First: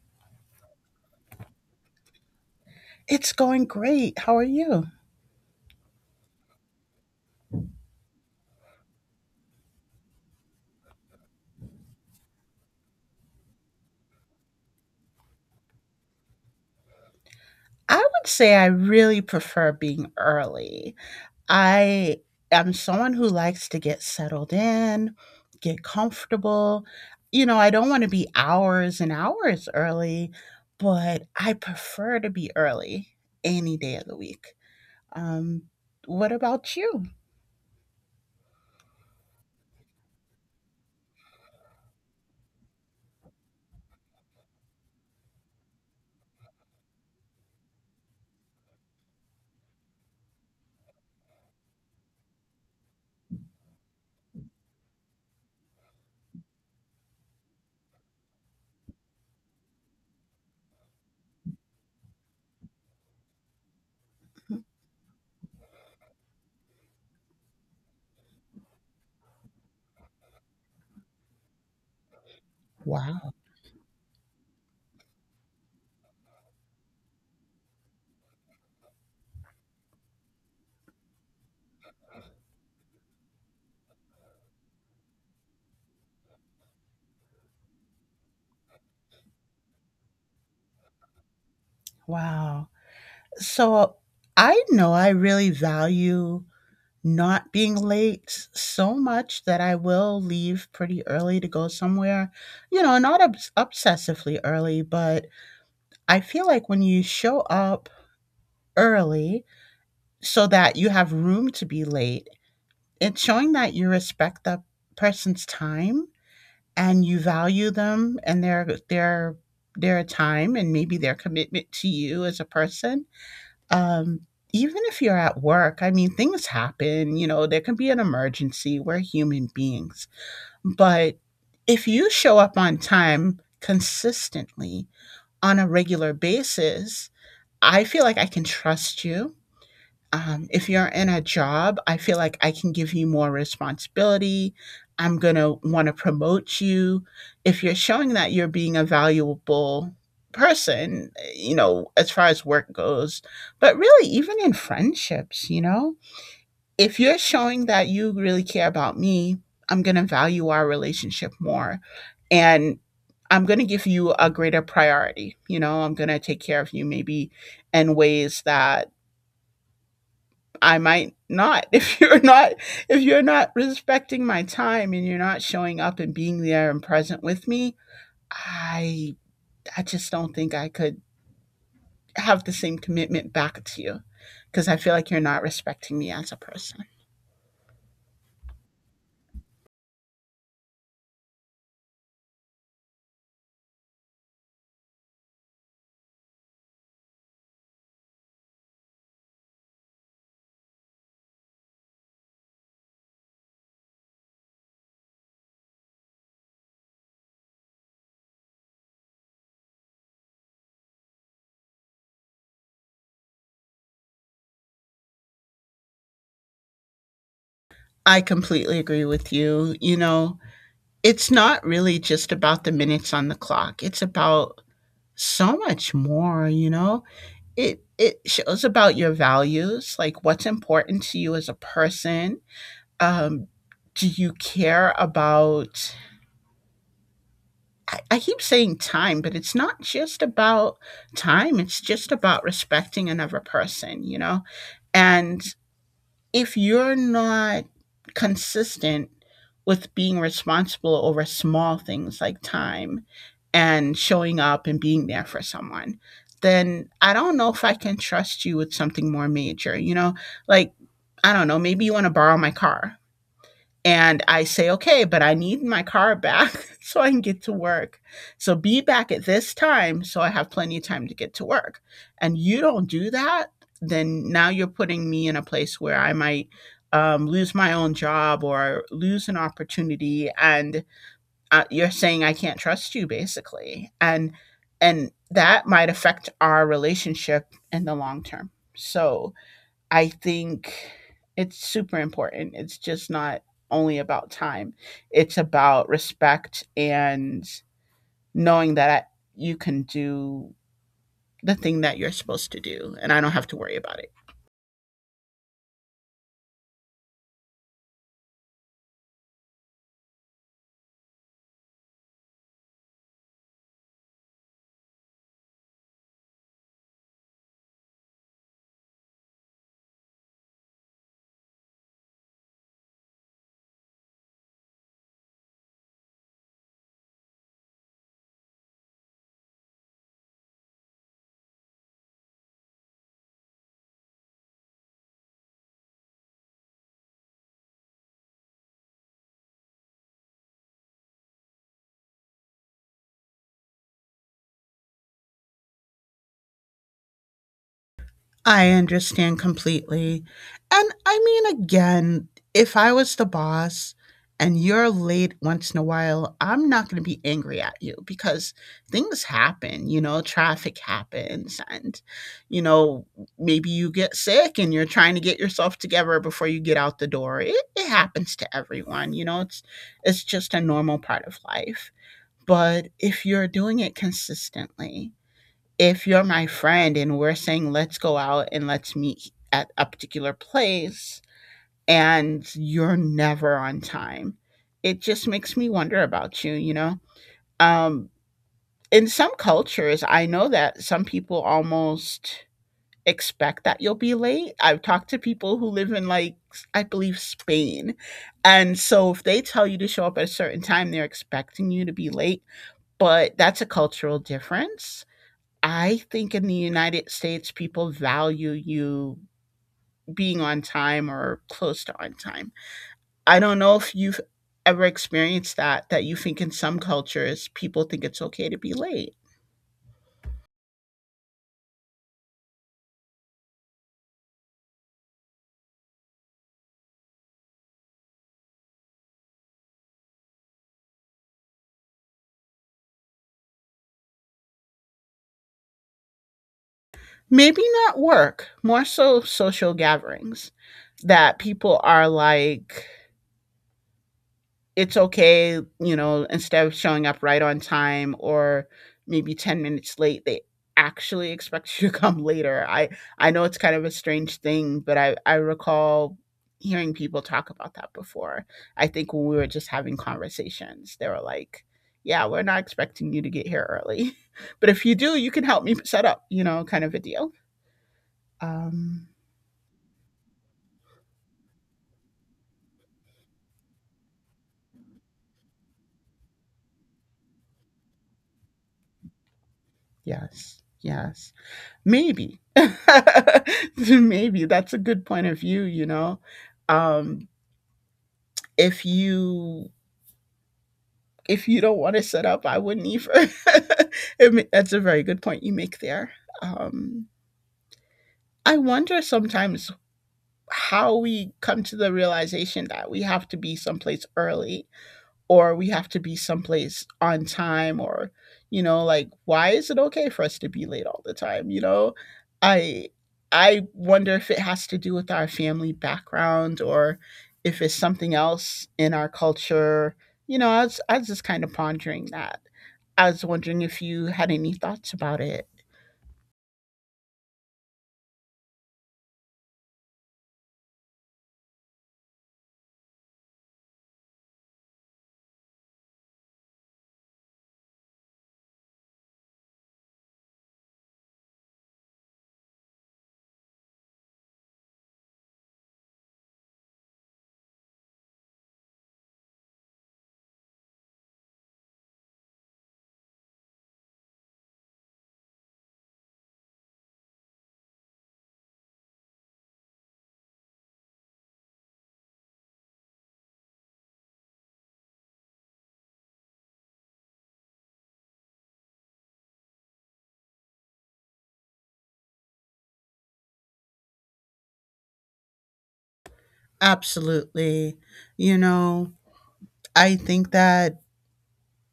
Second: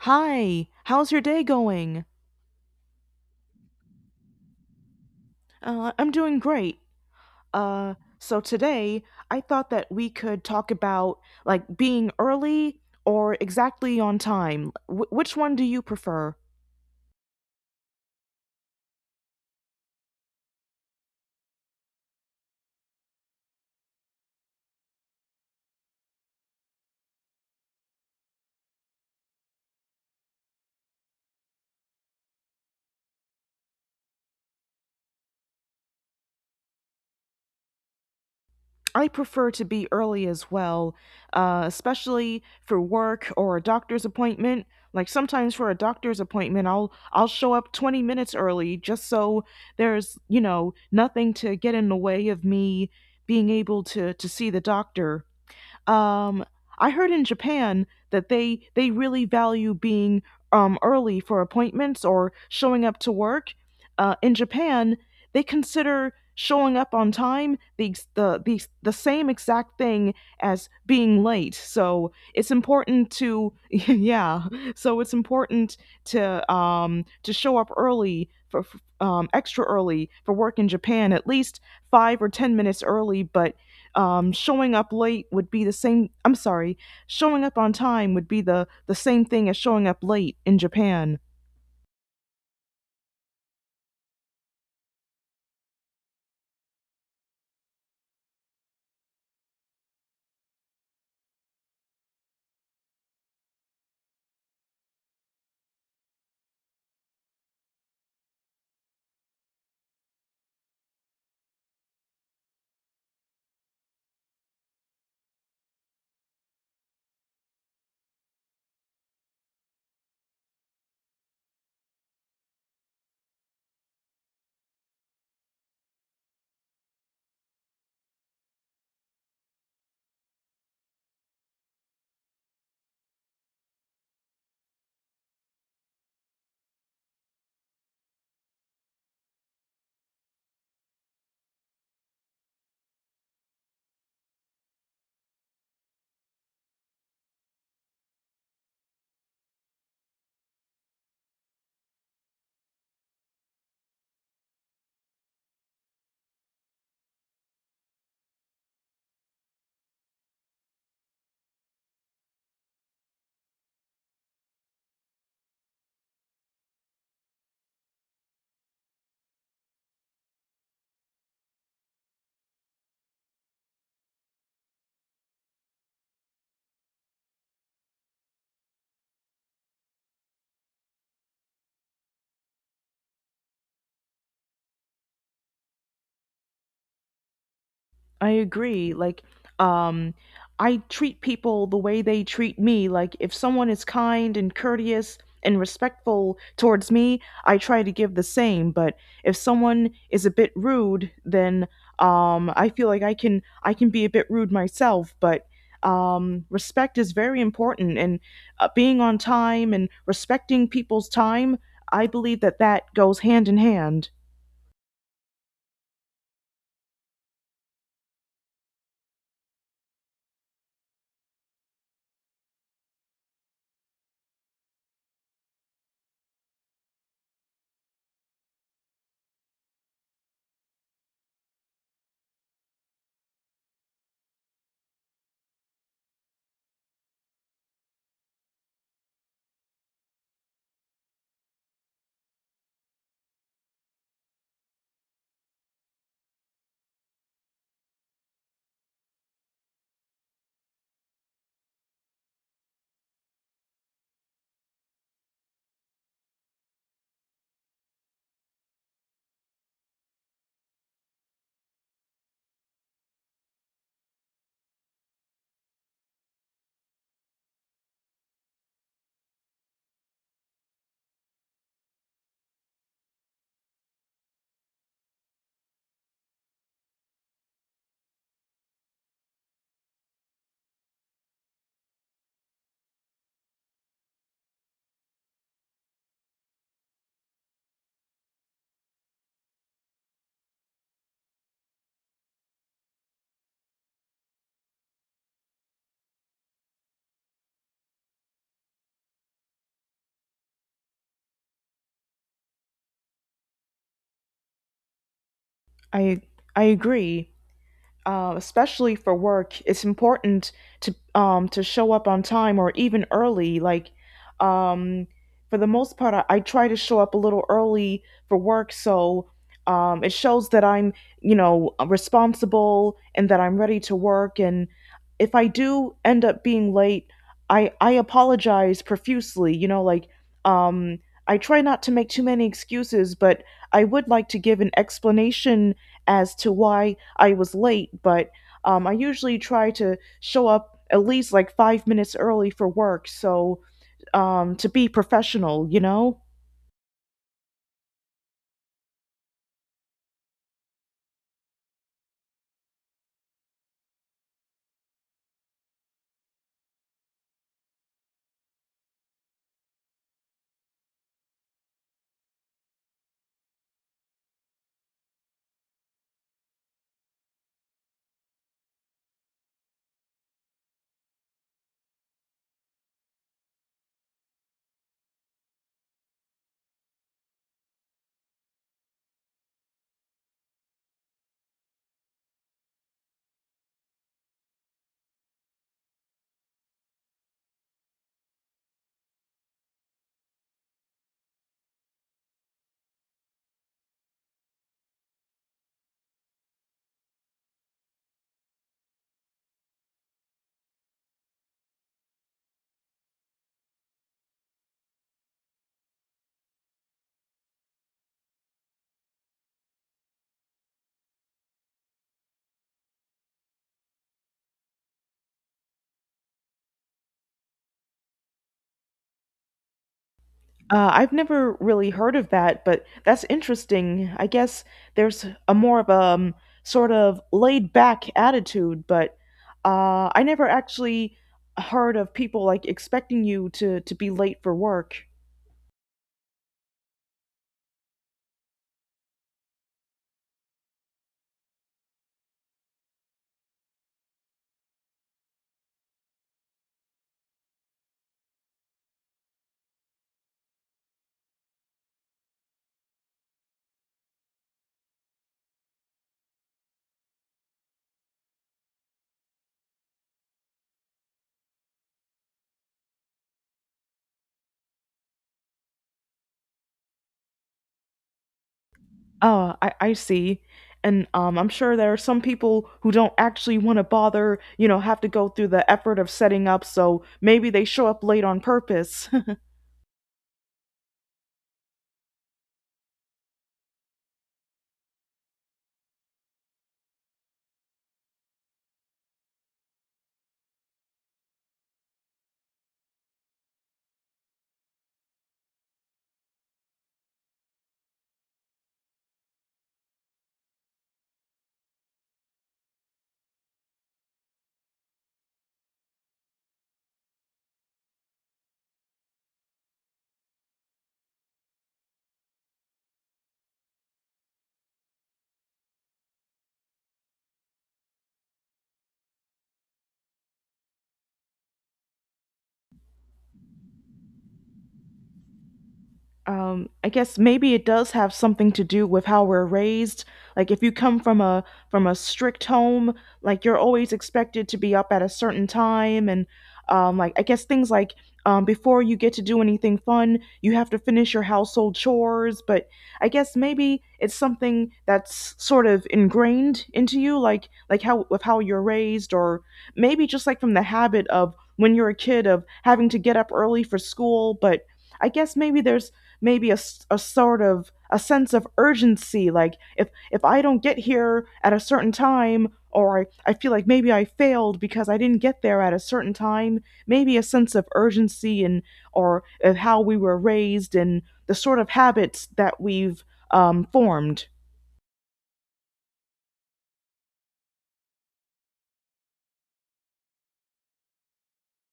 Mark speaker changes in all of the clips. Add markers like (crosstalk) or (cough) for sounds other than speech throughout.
Speaker 1: Hi, how's your day going?
Speaker 2: It's going great. How are you?
Speaker 1: I'm doing great. So today I thought that we could talk about like being early or exactly on time. Wh which one do you prefer?
Speaker 2: I would say I really prefer being early. I am someone who likes to get settled in, get comfortable. You know, I don't want to be hours and hours early, but I prefer to be early any day of the week. Um, what about you?
Speaker 1: I prefer to be early as well, especially for work or a doctor's appointment. Like sometimes for a doctor's appointment, I'll show up 20 minutes early just so there's, you know, nothing to get in the way of me being able to see the doctor. Um, I heard in Japan that they really value being early for appointments or showing up to work. In Japan, they consider showing up on time the, ex- the same exact thing as being late. So it's important
Speaker 2: Wow.
Speaker 1: to (laughs) yeah. So it's important to show up early extra early for work in Japan, at least 5 or 10 minutes early, but showing up late would be the same. I'm sorry, showing up on time would be the same thing as showing up late in japan.
Speaker 2: Wow. So I know I really value not being late so much that I will leave pretty early to go somewhere. You know, not obsessively early, but I feel like when you show up early so that you have room to be late, it's showing that you respect that person's time and you value them and their time and maybe their commitment to you as a person. Um, Even if you're at work, I mean, things happen, you know, there can be an emergency. We're human beings. But if you show up on time consistently on a regular basis, I feel like I can trust you. If you're in a job, I feel like I can give you more responsibility. I'm going to want to promote you. If you're showing that you're being a valuable person, you know, as far as work goes, but really, even in friendships, you know, if you're showing that you really care about me, I'm going to value our relationship more. And I'm going to give you a greater priority. You know, I'm going to take care of you maybe in ways that I might not (laughs) if you're not respecting my time and you're not showing up and being there and present with me, I I just don't think I could have the same commitment back to you because I feel like you're not respecting me as a person.
Speaker 1: I agree. Like, um, I treat people the way they treat me. Like, if someone is kind and courteous and respectful towards me, I try to give the same. But if someone is a bit rude, then I feel like I can be a bit rude myself. But respect is very important, and being on time and respecting people's time, I believe that goes hand in hand.
Speaker 2: I completely agree with you. You know, it's not really just about the minutes on the clock. It's about so much more, you know. It shows about your values, like what's important to you as a person. Um, do you care about I keep saying time, but it's not just about time, it's just about respecting another person, you know? And if you're not consistent with being responsible over small things like time and showing up and being there for someone, then I don't know if I can trust you with something more major, you know? Like, I don't know, maybe you want to borrow my car. And I say, okay, but I need my car back (laughs) so I can get to work. So be back at this time so I have plenty of time to get to work. And you don't do that, then now you're putting me in a place where I might lose my own job or lose an opportunity. And you're saying I can't trust you, basically. And that might affect our relationship in the long term. So I think it's super important. It's just not only about time. It's about respect and knowing that you can do the thing that you're supposed to do and I don't have to worry about it.
Speaker 1: I I agree. Especially for work, it's important to show up on time or even early. Like, um, for the most part, I try to show up a little early for work, so it shows that I'm you know responsible and that I'm ready to work. And if I do end up being late, I apologize profusely. You know, like um, I try not to make too many excuses, but I would like to give an explanation as to why I was late, but I usually try to show up at least like 5 minutes early for work, so to be professional, you know?
Speaker 2: I understand completely. And I mean, again, if I was the boss and you're late once in a while, I'm not going to be angry at you because things happen, you know, traffic happens and, you know, maybe you get sick and you're trying to get yourself together before you get out the door. It happens to everyone, you know, it's just a normal part of life. But if you're doing it consistently, if you're my friend and we're saying let's go out and let's meet at a particular place and you're never on time, it just makes me wonder about you, you know. um in some cultures I know that some people almost expect that you'll be late. I've talked to people who live in, like, I believe Spain, and so if they tell you to show up at a certain time, they're expecting you to be late. But that's a cultural difference. I think in the United States, people value you being on time or close to on time. I don't know if you've ever experienced that, that you think in some cultures, people think it's okay to be late.
Speaker 1: I've never really heard of that, but that's interesting. I guess there's a more of a sort of laid back attitude, but I never actually heard of people like expecting you to be late for work.
Speaker 2: Maybe not work, more so social gatherings, that people are like, it's okay, you know, instead of showing up right on time or maybe 10 minutes late, they actually expect (laughs) you to come later. I know it's kind of a strange thing, but I recall hearing people talk about that before. I think when we were just having conversations, they were like, "Yeah, we're not expecting you to get here early, (laughs) but if you do, you can help me set up," you know, kind of a deal. Um
Speaker 1: Oh, I see. And I'm sure there are some people who don't actually want to bother, you know, have to go through the effort of setting up, so maybe they show up late on purpose.
Speaker 2: yes. Yes. Maybe (laughs) maybe that's a good point of view, you know. um if you, if you don't want to set up, I wouldn't either. (laughs) That's a very good point you make there. um I wonder sometimes how we come to the realization that we have to be someplace early or we have to be someplace on time, or, you know, like why is it okay for us to be late all the time, you know. I i wonder if it has to do with our family background or if it's something else in our culture. You know, I was just kind of pondering that. I was wondering if you had any thoughts about it.
Speaker 1: I guess maybe it does have something to do with how we're raised. Like if you come from a strict home, like you're always expected to be up at a certain time, and like I guess things like before you get to do anything fun, you have to finish your household chores. But I guess maybe it's something that's sort of ingrained into you, like how with how you're raised, or maybe just like from the habit of when you're a kid of having to get up early for school, but I guess maybe there's maybe a sort of a sense of urgency like if I don't get here at a certain time or I feel like maybe I failed because I didn't get there at a certain time, maybe a sense of urgency and or of how we were raised and the sort of habits that we've formed.
Speaker 2: Absolutely. You know, I think that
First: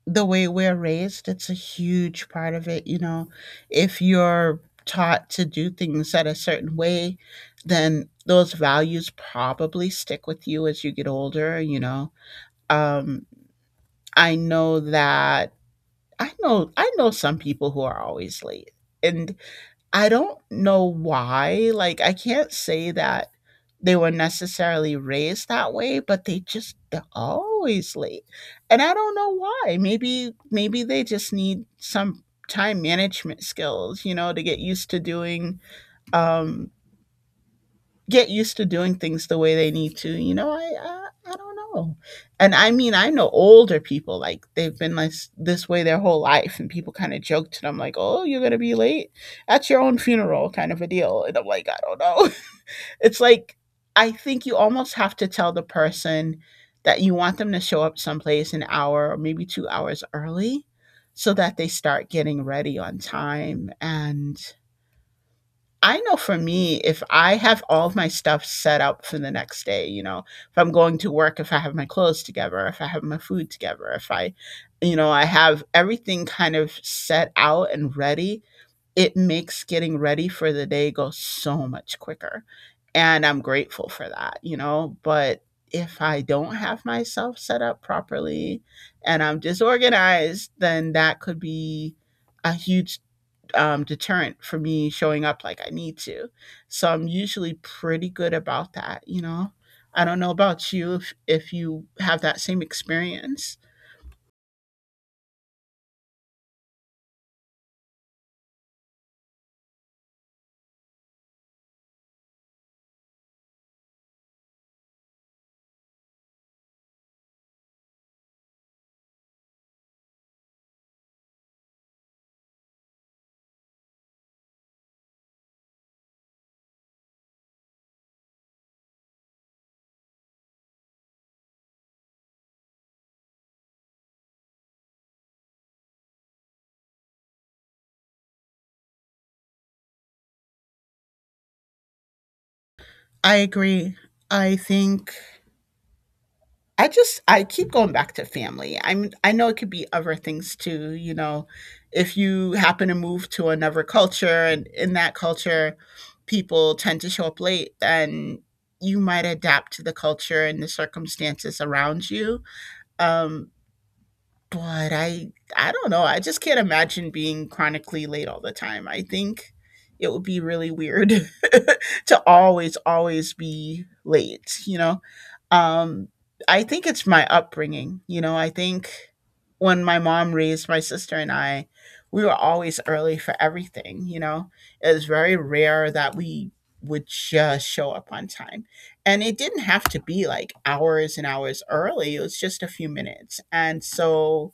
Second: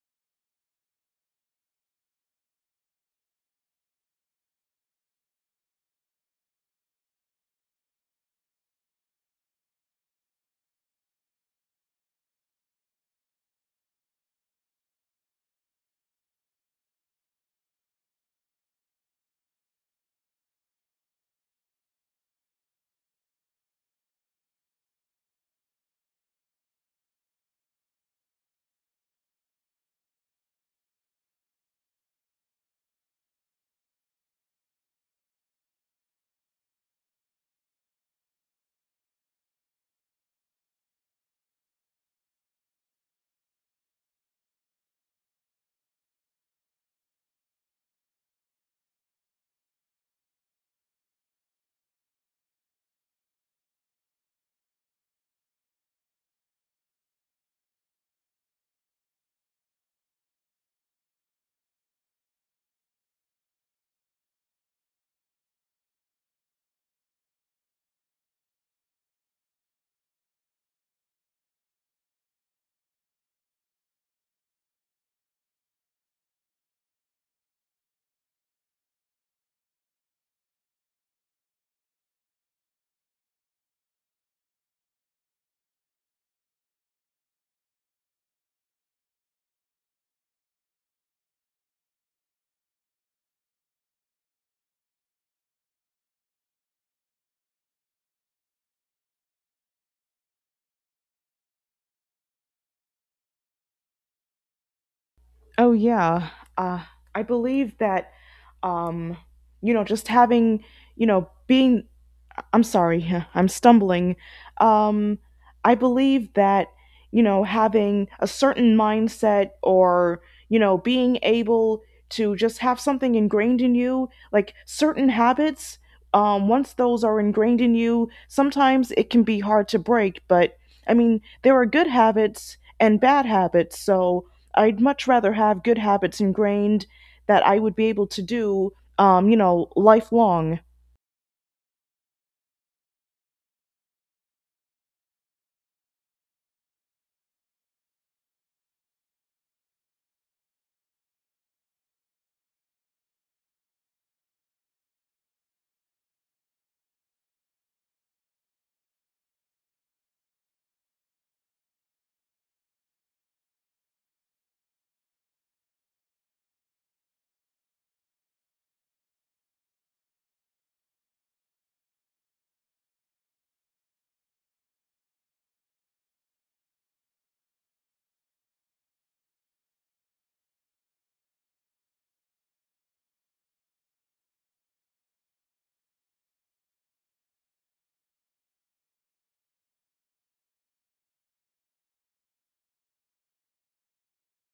Speaker 2: the way we're raised, it's a huge part of it. You know, if you're taught to do things at a certain way, then those values probably stick with you as you get older, you know. Um, I know that I know some people who are always late. And I don't know why. Like, I can't say that they were necessarily raised that way, but they're always late. And I don't know why. Maybe they just need some time management skills, you know, to get used to doing um things the way they need to. You know, I don't know, and I mean I know older people like they've been like this way their whole life, and people kind of joke to them like, "Oh, you're gonna be late at your own funeral," kind of a deal. And I'm like, I don't know. (laughs) It's like I think you almost have to tell the person that you want them to show up someplace an hour or maybe 2 hours early so that they start getting ready on time. And I know for me, if I have all of my stuff set up for the next day, you know, if I'm going to work, if I have my clothes together, if I have my food together, if I, you know, I have everything kind of set out and ready, it makes getting ready for the day go so much quicker. And I'm grateful for that, you know, but if I don't have myself set up properly and I'm disorganized, then that could be a huge deterrent for me showing up like I need to. So I'm usually pretty good about that, you know. I don't know about you if you have that same experience.
Speaker 1: Oh yeah. uh, I believe that um, you know just having you know being I'm sorry, (laughs) I'm stumbling. Um, I believe that, you know, having a certain mindset or, you know, being able to just have something ingrained in you, like certain habits, once those are ingrained in you, sometimes it can be hard to break. But, I mean, there are good habits and bad habits. So I'd much rather have good habits ingrained that I would be able to do, you know, lifelong.
Speaker 2: I agree. I think I keep going back to family. I know it could be other things too, you know. If you happen to move to another culture and in that culture people tend to show up late, then you might adapt to the culture and the circumstances around you. Um, But I don't know. I just can't imagine being chronically late all the time. I think it would be really weird (laughs) to always always be late, you know. Um I think it's my upbringing, you know. I think when my mom raised my sister and I, we were always early for everything, you know. It was very rare that we would just show up on time. And it didn't have to be like hours and hours early. It was just a few minutes. And so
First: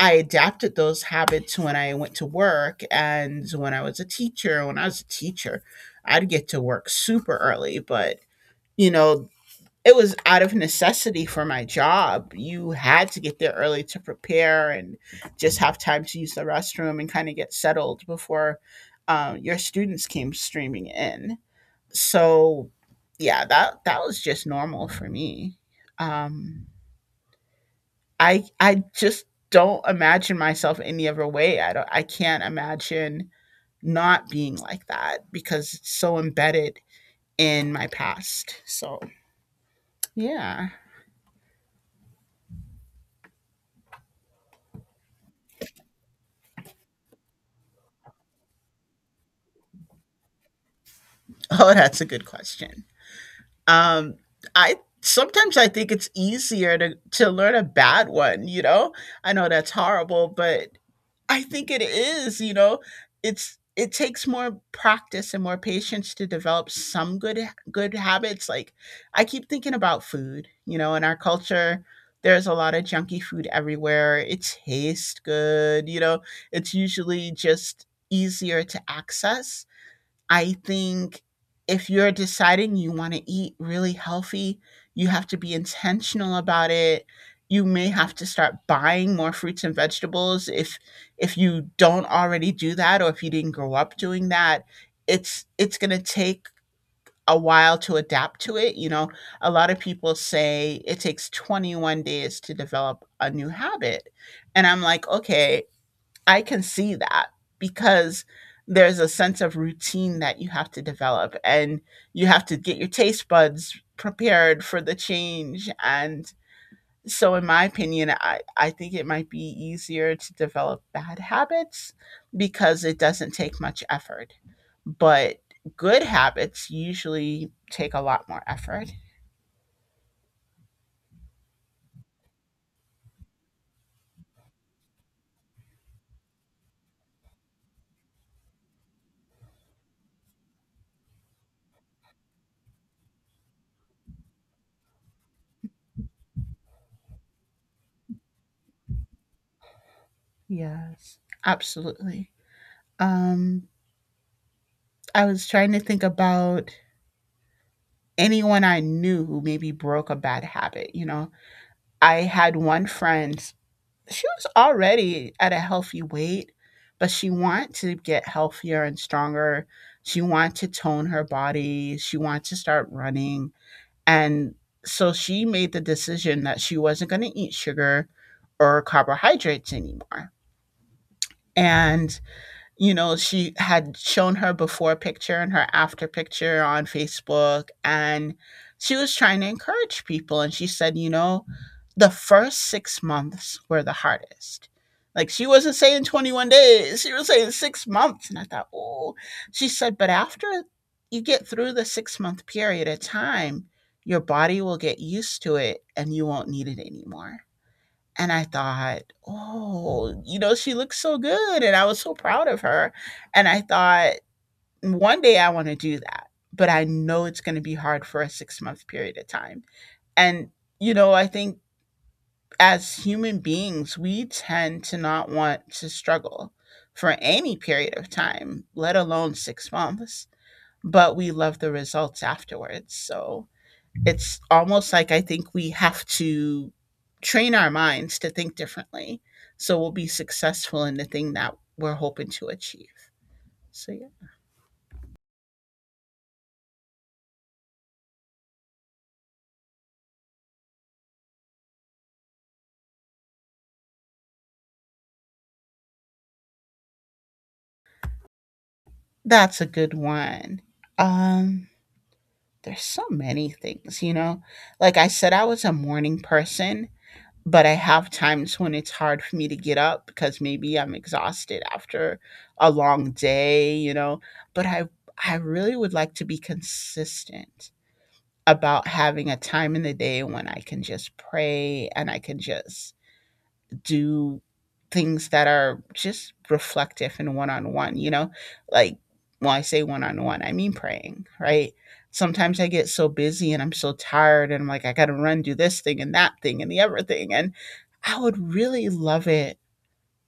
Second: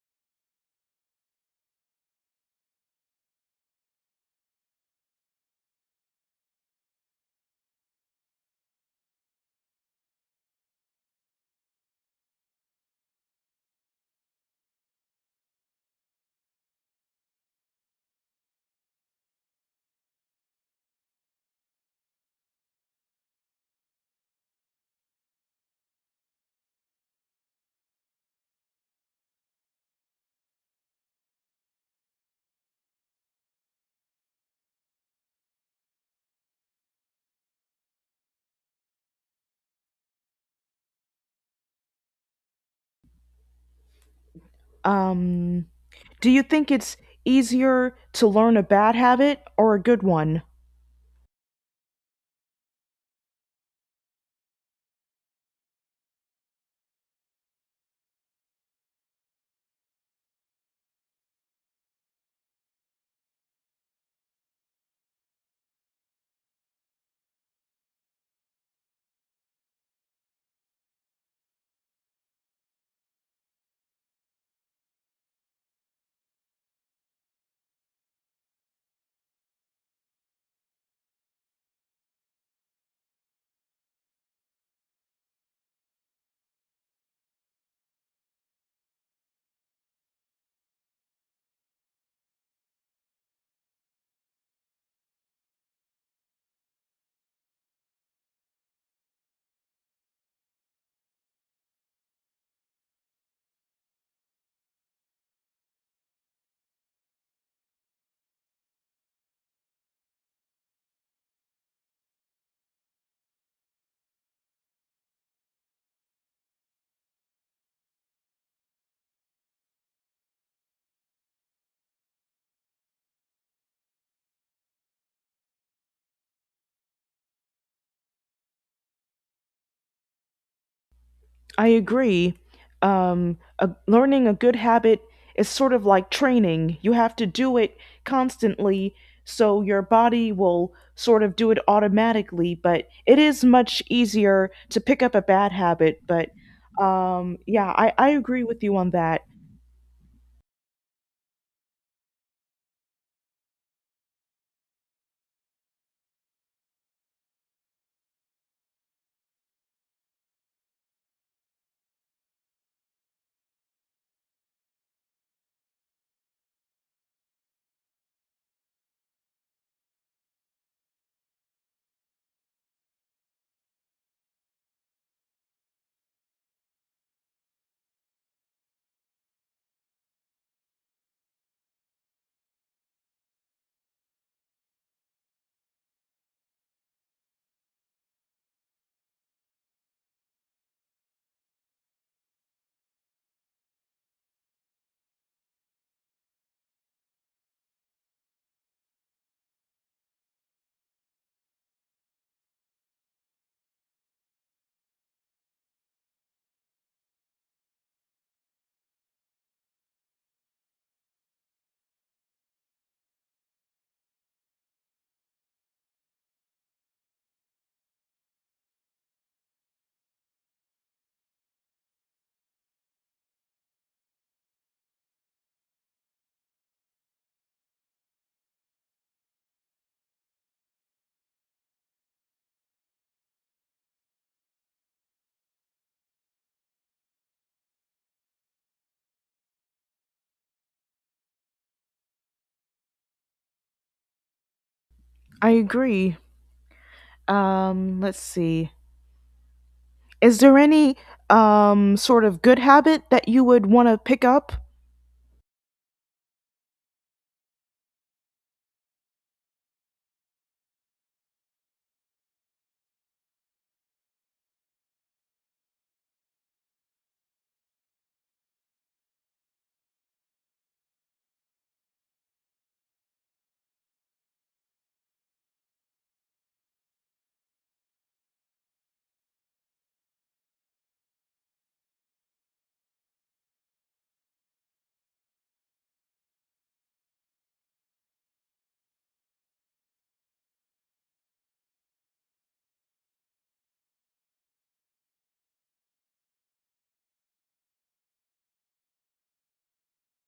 Speaker 2: I adapted those habits when I went to work and when I was a teacher. When I was a teacher, I'd get to work super early, but, you know, it was out of necessity for my job. You had to get there early to prepare and just have time to use the restroom and kind of get settled before your students came streaming in. So, yeah, that was just normal for me. Um, I just don't imagine myself any other way. I can't imagine not being like that because it's so embedded in my past. So, yeah. (laughs)
Speaker 1: Um, Do you think it's easier to learn a bad habit or a good one?
Speaker 2: Oh, that's a good question. Um I sometimes I think it's easier to learn a bad one, you know? I know that's horrible, but I think it is, you know. It takes more practice and more patience to develop some good habits. Like I keep thinking about food, you know, in our culture there's a lot of junky food everywhere. It tastes good, you know. It's usually just easier to access, I think. If you're deciding you want to eat really healthy, you have to be intentional about it. You may have to start buying more fruits and vegetables, if you don't already do that, or if you didn't grow up doing that. It's going to take a while to adapt to it, you know. A lot of people say it takes 21 days to develop a new habit. And I'm like, "Okay, I can see that, because there's a sense of routine that you have to develop, and you have to get your taste buds prepared for the change." And so, in my opinion, I think it might be easier to develop bad habits because it doesn't take much effort. But good habits usually take a lot more effort.
Speaker 1: I agree. Learning a good habit is sort of like training. You have to do it constantly, so your body will sort of do it automatically. But it is much easier to pick up a bad habit. But yeah, I agree with you on that.
Speaker 2: Yes, absolutely. Um, I was trying to think about anyone I knew who maybe broke a bad habit. You know, I had one friend, she was already at a healthy weight, but she wanted to get healthier and stronger. She wanted to tone her body, she wanted to start running. And so she made the decision that she wasn't going to eat sugar or carbohydrates anymore. And you know, she had shown her before picture and her after picture on Facebook. And she was trying to encourage people. And she said, you know, the first 6 months were the hardest. Like, she wasn't saying 21 days, she was saying 6 months. And I thought, oh, she said, but after you get through the 6 month period of time, your body will get used to it and you won't need it anymore. And I thought, "Oh, you know, she looks so good," and I was so proud of her, and I thought, "One day I wanna do that, but I know it's gonna be hard for a six-month period of time." And, you know, I think as human beings, we tend to not want to struggle for any period of time, let alone 6 months, but we love the results afterwards. So it's almost like, I think we have to train our minds to think differently so we'll be successful in the thing that we're hoping to achieve. So yeah,
Speaker 1: I agree. Let's see. Is there any sort of good habit that you would want to pick up?
Speaker 2: that's a good one. Um there's so many things, you know. Like I said, I was a morning person, but I have times when it's hard for me to get up because maybe I'm exhausted after a long day, you know, but I really would like to be consistent about having a time in the day when I can just pray and I can just do things that are just reflective and one on one, you know? Like, when I say one on one, I mean praying, right? Sometimes I get so busy and I'm so tired and I'm like, I got to run, do this thing and that thing and the other thing. And I would really love it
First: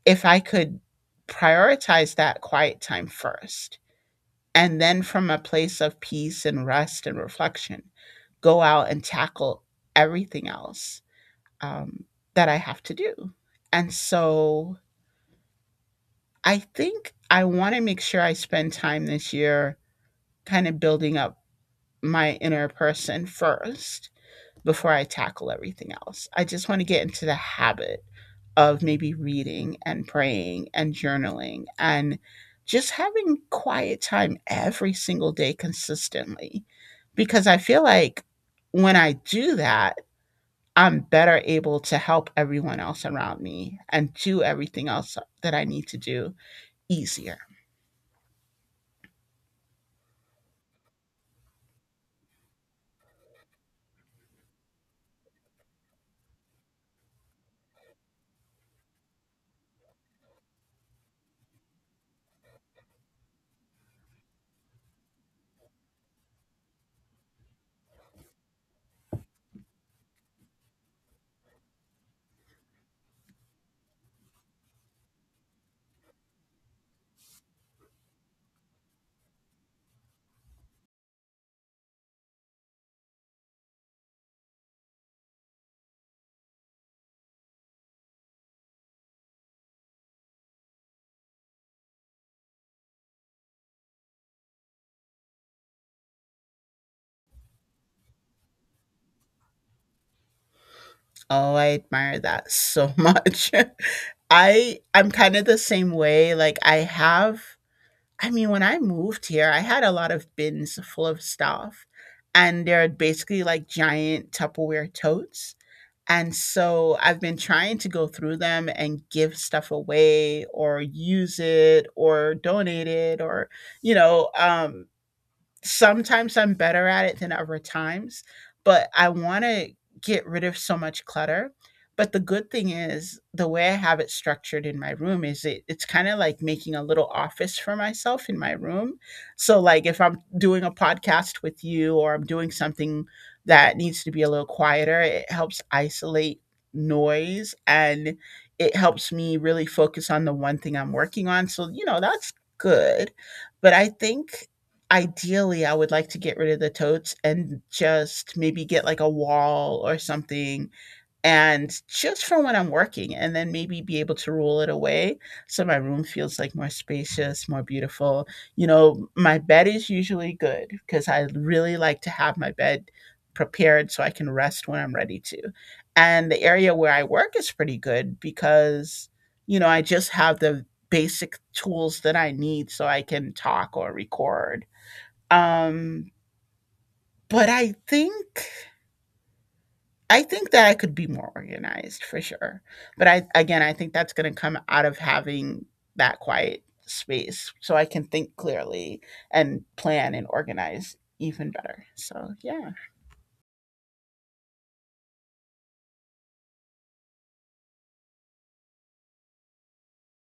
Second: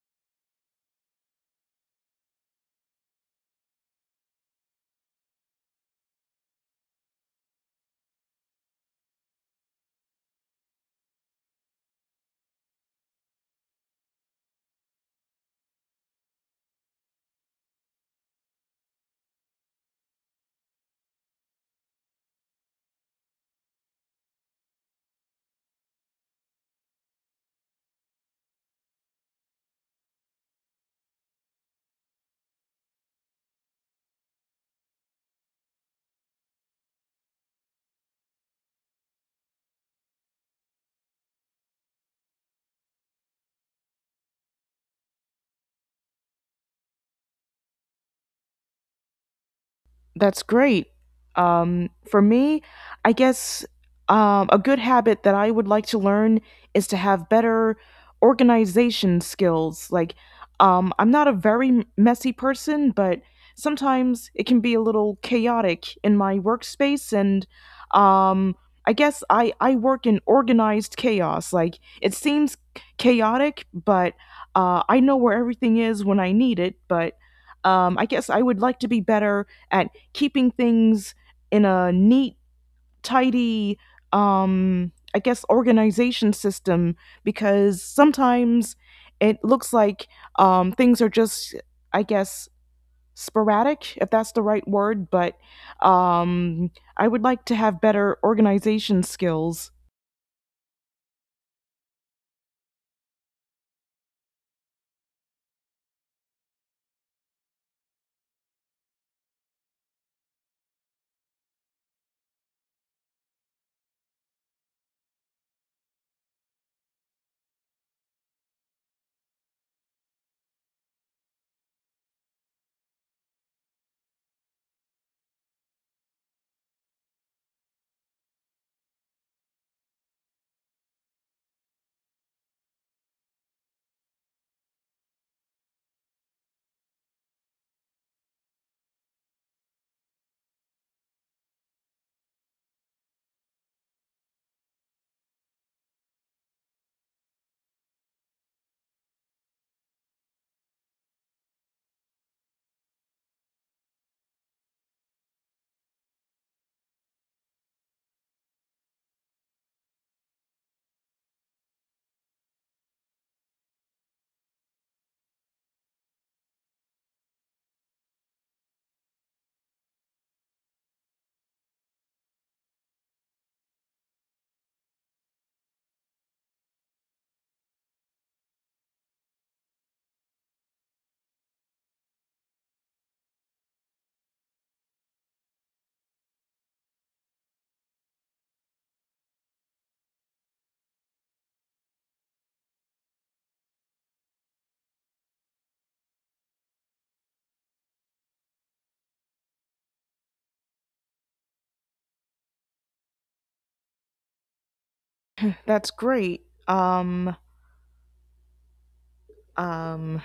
Speaker 2: if I could prioritize that quiet time first. And then from a place of peace and rest and reflection, go out and tackle everything else, um, that I have to do. And so I think I want to make sure I spend time this year kind of building up my inner person first before I tackle everything else. I just want to get into the habit of maybe reading and praying and journaling and just having quiet time every single day consistently, because I feel like when I do that, I'm better able to help everyone else around me and do everything else that I need to do easier.
Speaker 1: That's great. For me, I guess a good habit that I would like to learn is to have better organization skills. Like, I'm not a very messy person, but sometimes it can be a little chaotic in my workspace. And um, I guess I work in organized chaos. Like, it seems chaotic, but I know where everything is when I need it. But I guess I would like to be better at keeping things in a neat, tidy, I guess, organization system because sometimes it looks like things are just, I guess, sporadic, if that's the right word, but um, I would like to have better organization skills.
Speaker 2: Oh, I admire that so much. (laughs) I'm kind of the same way. Like I have, I mean, when I moved here, I had a lot of bins full of stuff and they're basically like giant Tupperware totes. And so I've been trying to go through them and give stuff away or use it or donate it, or you know. Sometimes I'm better at it than other times, but I want to get rid of so much clutter. But the good thing is the way I have it structured in my room is, it's kind of like making a little office for myself in my room. So like if I'm doing a podcast with you, or I'm doing something that needs to be a little quieter, it helps isolate noise, and it helps me really focus on the one thing I'm working on. So, you know, that's good. But I think ideally I would like to get rid of the totes and just maybe get like a wall or something, and just for when I'm working, and then maybe be able to roll it away so my room feels like more spacious, more beautiful. You know, my bed is usually good because I really like to have my bed prepared so I can rest when I'm ready to. And the area where I work is pretty good because, you know, I just have the basic tools that I need so I can talk or record, um, but I think that I could be more organized for sure. But I, again, I think that's going to come out of having that quiet space so I can think clearly and plan and organize even better. So, yeah,
Speaker 1: That's great. Um, um,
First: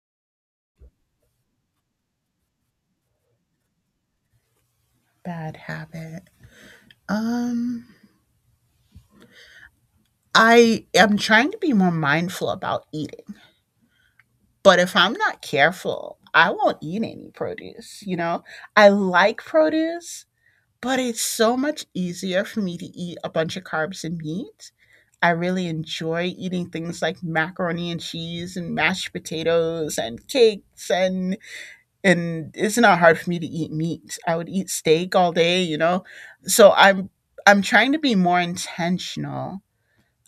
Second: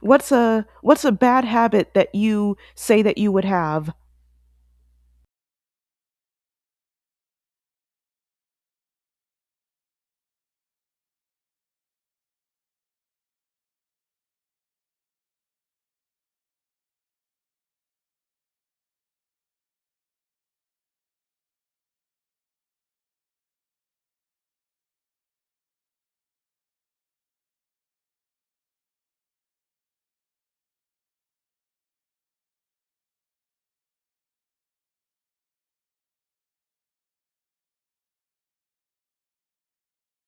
Speaker 1: what's a bad habit that you say that you would have?
Speaker 2: bad habit. Um I am trying to be more mindful about eating. But if I'm not careful, I won't eat any produce, you know? I like produce, but it's so much easier for me to eat a bunch of carbs and meat. I really enjoy eating things like macaroni and cheese and mashed potatoes and cakes, and it's not hard for me to eat meat. I would eat steak all day, you know. So I'm trying to be more intentional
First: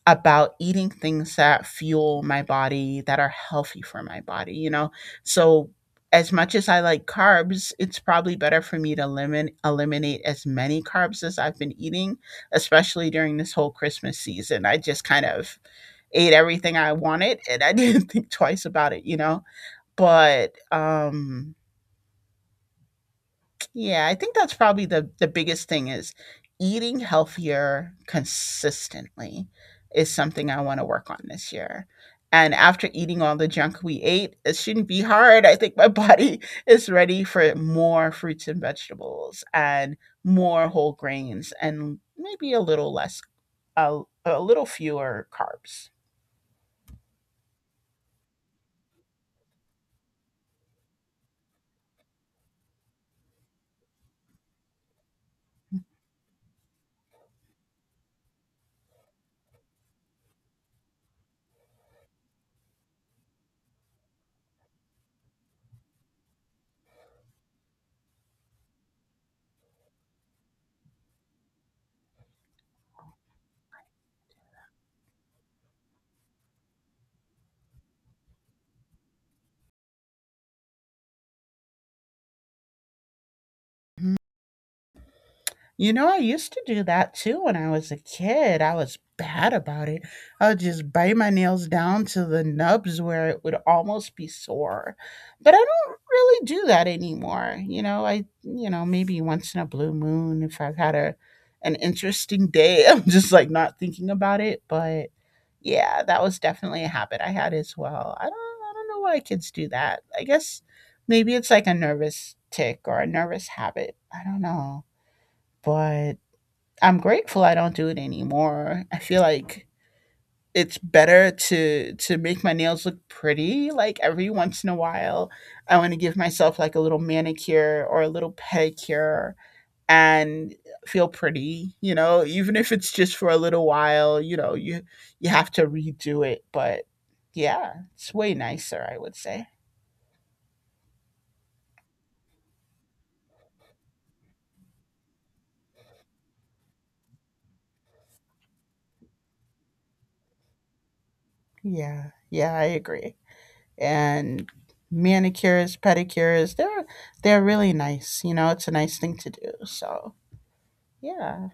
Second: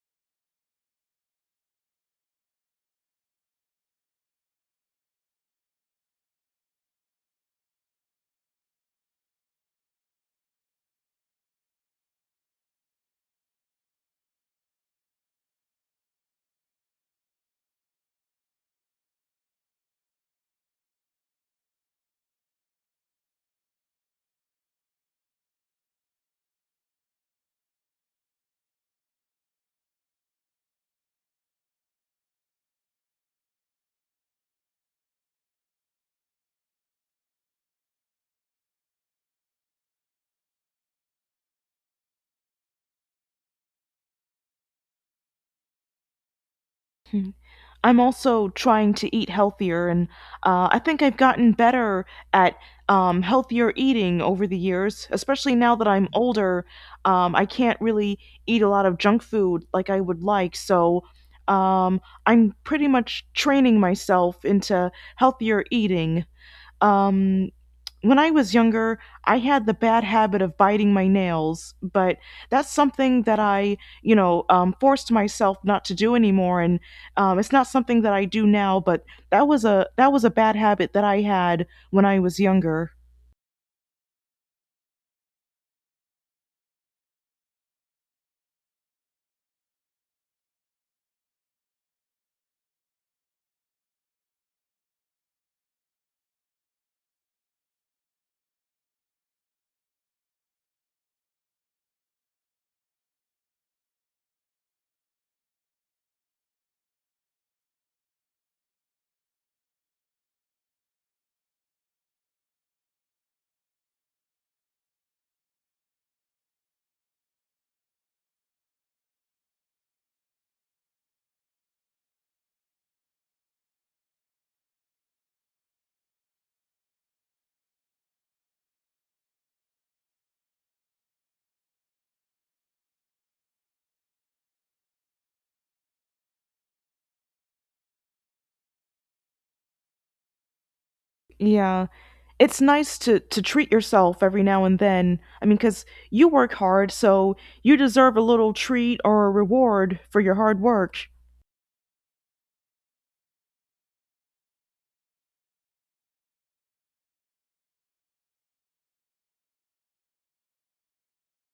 Speaker 2: about eating things that fuel my body, that are healthy for my body, you know? So, as much as I like carbs, it's probably better for me to limit, eliminate as many carbs as I've been eating, especially during this whole Christmas season. I just kind of ate everything I wanted and I (laughs) didn't think twice about it, you know? But yeah, I think that's probably the biggest thing is eating healthier consistently is something I want to work on this year. And after eating all the junk we ate, it shouldn't be hard. I think my body (laughs) is ready for more fruits and vegetables and more whole grains and maybe a little less, a little fewer carbs.
Speaker 1: I'm also trying to eat healthier, and I think I've gotten better at healthier eating over the years, especially now that I'm older. I can't really eat a lot of junk food like I would like, so I'm pretty much training myself into healthier eating. Um, when I was younger, I had the bad habit of biting my nails, but that's something that I, you know, forced myself not to do anymore, and it's not something that I do now. But that was a bad habit that I had when I was younger.
Speaker 2: You know, I used to do that too when I was a kid. I was bad about it. I would just bite my nails down to the nubs where it would almost be sore. But I don't really do that anymore. You know, I, you know, maybe once in a blue moon, if I've had a an interesting day, (laughs) I'm just like not thinking about it, but yeah, that was definitely a habit I had as well. I don't know why kids do that. I guess maybe it's like a nervous tick or a nervous habit. I don't know, but I'm grateful I don't do it anymore. I feel like it's better to make my nails look pretty, like every once in a while. I want to give myself like a little manicure or a little pedicure and feel pretty, you know, even if it's just for a little while, you know, you have to redo it, but yeah, it's way nicer, I would say.
Speaker 1: Yeah, it's nice to treat yourself every now and then. I mean, because you work hard, so you deserve a little treat or a reward for your hard work.
Speaker 2: Yeah, yeah, I agree. And manicures, pedicures. They're really nice. You know, it's a nice thing to do. So yeah,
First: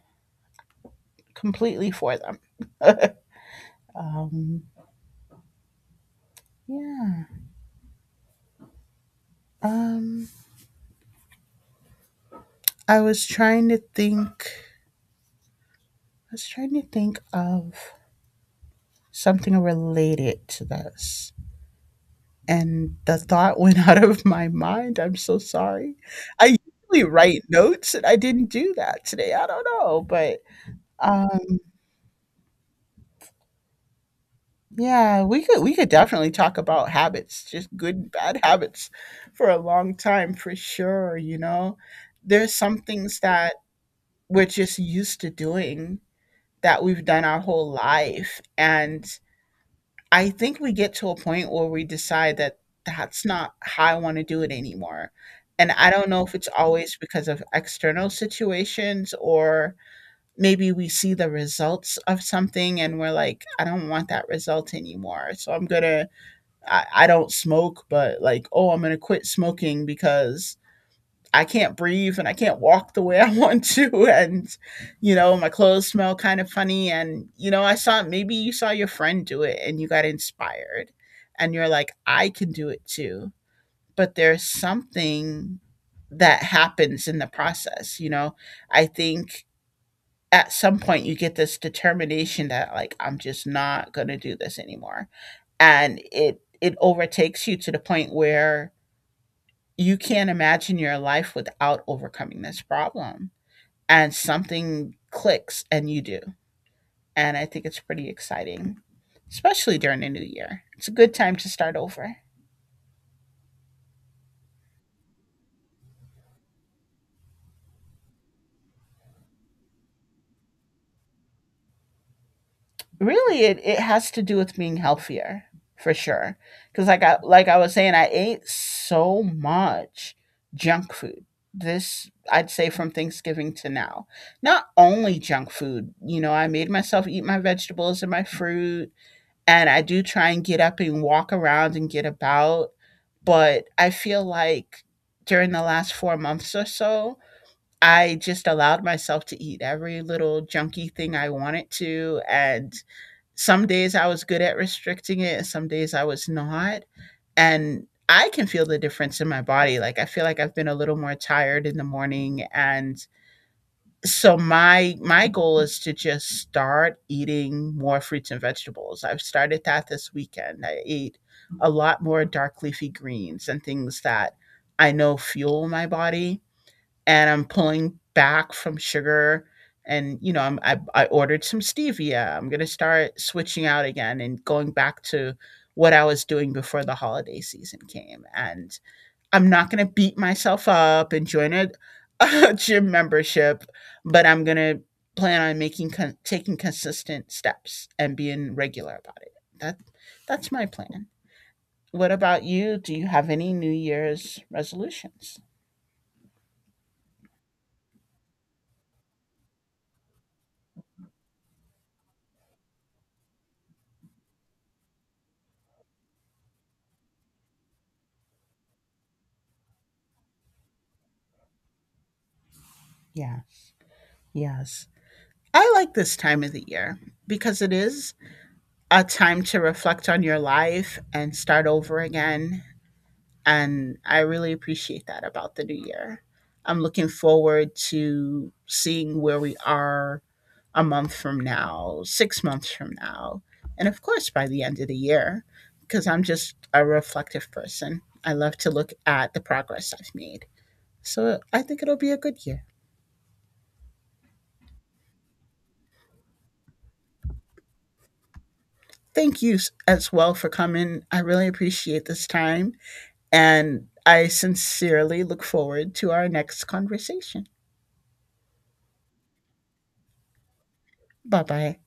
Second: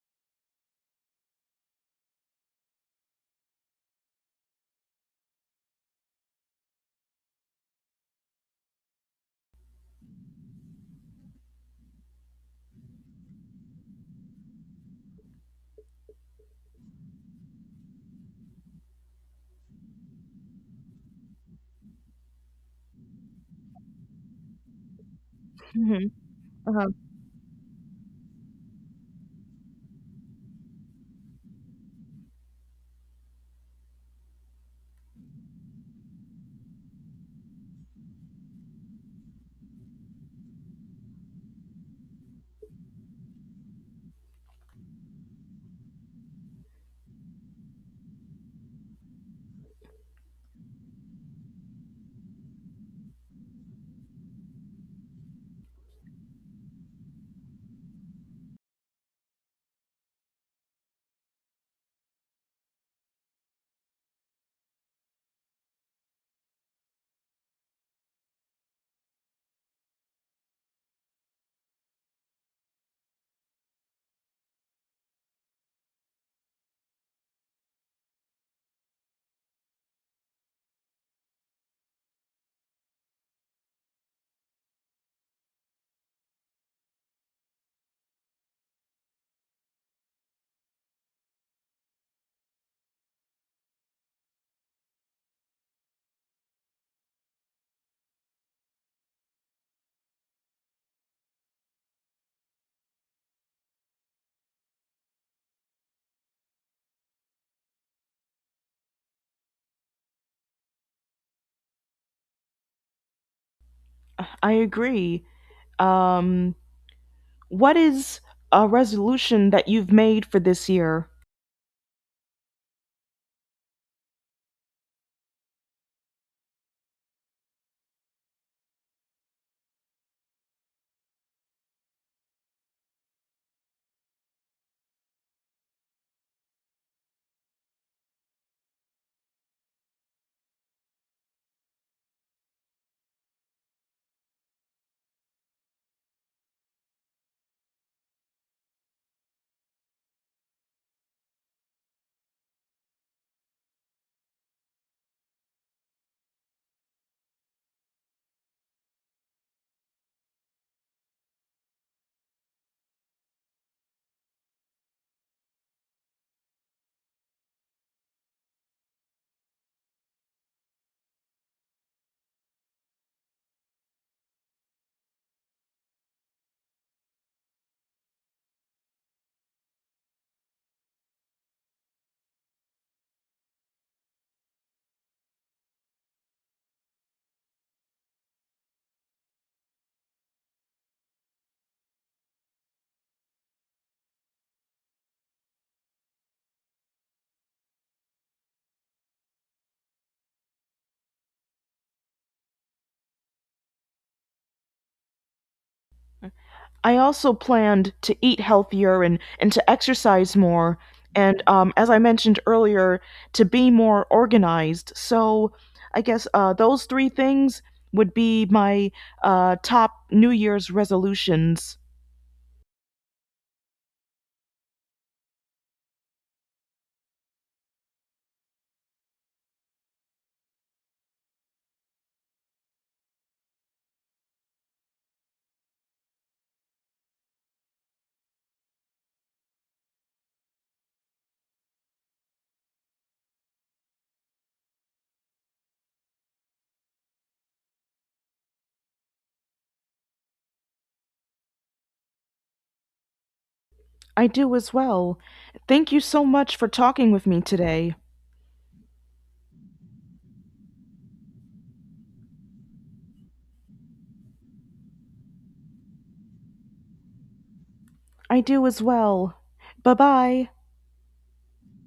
Speaker 2: completely for them. (laughs) um, yeah. Um, I was trying to think. I was trying to think of something related to this, and the thought (laughs) went out of my mind. I'm so sorry.
Speaker 1: Mhm.
Speaker 2: I
Speaker 1: Uh-huh.
Speaker 2: usually write notes, and I didn't do that today. I don't know, but um, yeah, we could definitely talk about habits, just good bad (laughs) habits for a long time for sure, you know. There's some things that we're just used to doing that we've done our whole life, and I think we get to a point where we decide that that's not how I want to do it anymore. And I don't know if it's always because of external situations, or maybe we see the results of something and we're like, I don't want that result anymore. So I'm going to, I don't smoke, but like, oh, I'm gonna quit smoking because I can't breathe and I can't walk the way I (laughs) want to, and you know, my clothes smell kind of funny. And you know, I saw, maybe you saw your friend do it and you got inspired, and you're like, I can do it too. But there's something that happens in the process, you know. I think at some point you get this determination that like I'm just not going to do this anymore. And it overtakes you to the point where you can't imagine your life without overcoming this problem. And something clicks and you do. And I think it's pretty exciting, especially during the new year. It's a good time to start over.
Speaker 1: I agree. Um, What is a resolution that you've made for this year?
Speaker 2: Really, it has to do with being healthier for sure, because like I, was saying, I ate so much junk food this, I'd say, from Thanksgiving to now. Not only junk food, you know, I made myself eat my vegetables and my fruit, and I do try and get up and walk around and get about, but I feel like during the last 4 months or so, I just allowed myself to eat every little junky thing I wanted to, and some days I was good at restricting it and some days I was not. And I can feel the difference in my body. Like I feel like I've been a little more tired in the morning. And so my goal is to just start eating more fruits and vegetables. I've started that this weekend. I ate a lot more dark leafy greens and things that I know fuel my body, and I'm pulling back from sugar. And you know, I'm, I ordered some stevia. I'm gonna start switching out again and going back to what I was doing before the holiday season came. And I'm not gonna beat myself up and join a, (laughs) a gym membership, but I'm gonna plan on making taking consistent steps and being regular about it. That that's my plan. What about you? Do you have any New Year's resolutions?
Speaker 1: I also planned to eat healthier and to exercise more. And as I mentioned earlier, to be more organized. So I guess those three things would be my top New Year's resolutions.
Speaker 2: Yeah. Yes. I like this time of the year because it is a time to reflect on your life and start over again. And I really appreciate that about the new year. I'm looking forward to seeing where we are a month from now, 6 months from now, and of course by the end of the year, because I'm just a reflective person. I love to look at the progress I've made. So I think it'll be a good year.
Speaker 1: I do as well. Thank you so much for talking with me today.
Speaker 2: Thank you as well for coming. I really appreciate this time, and I sincerely look forward to our next conversation.
Speaker 1: I do as well. Bye bye.
Speaker 2: Bye bye.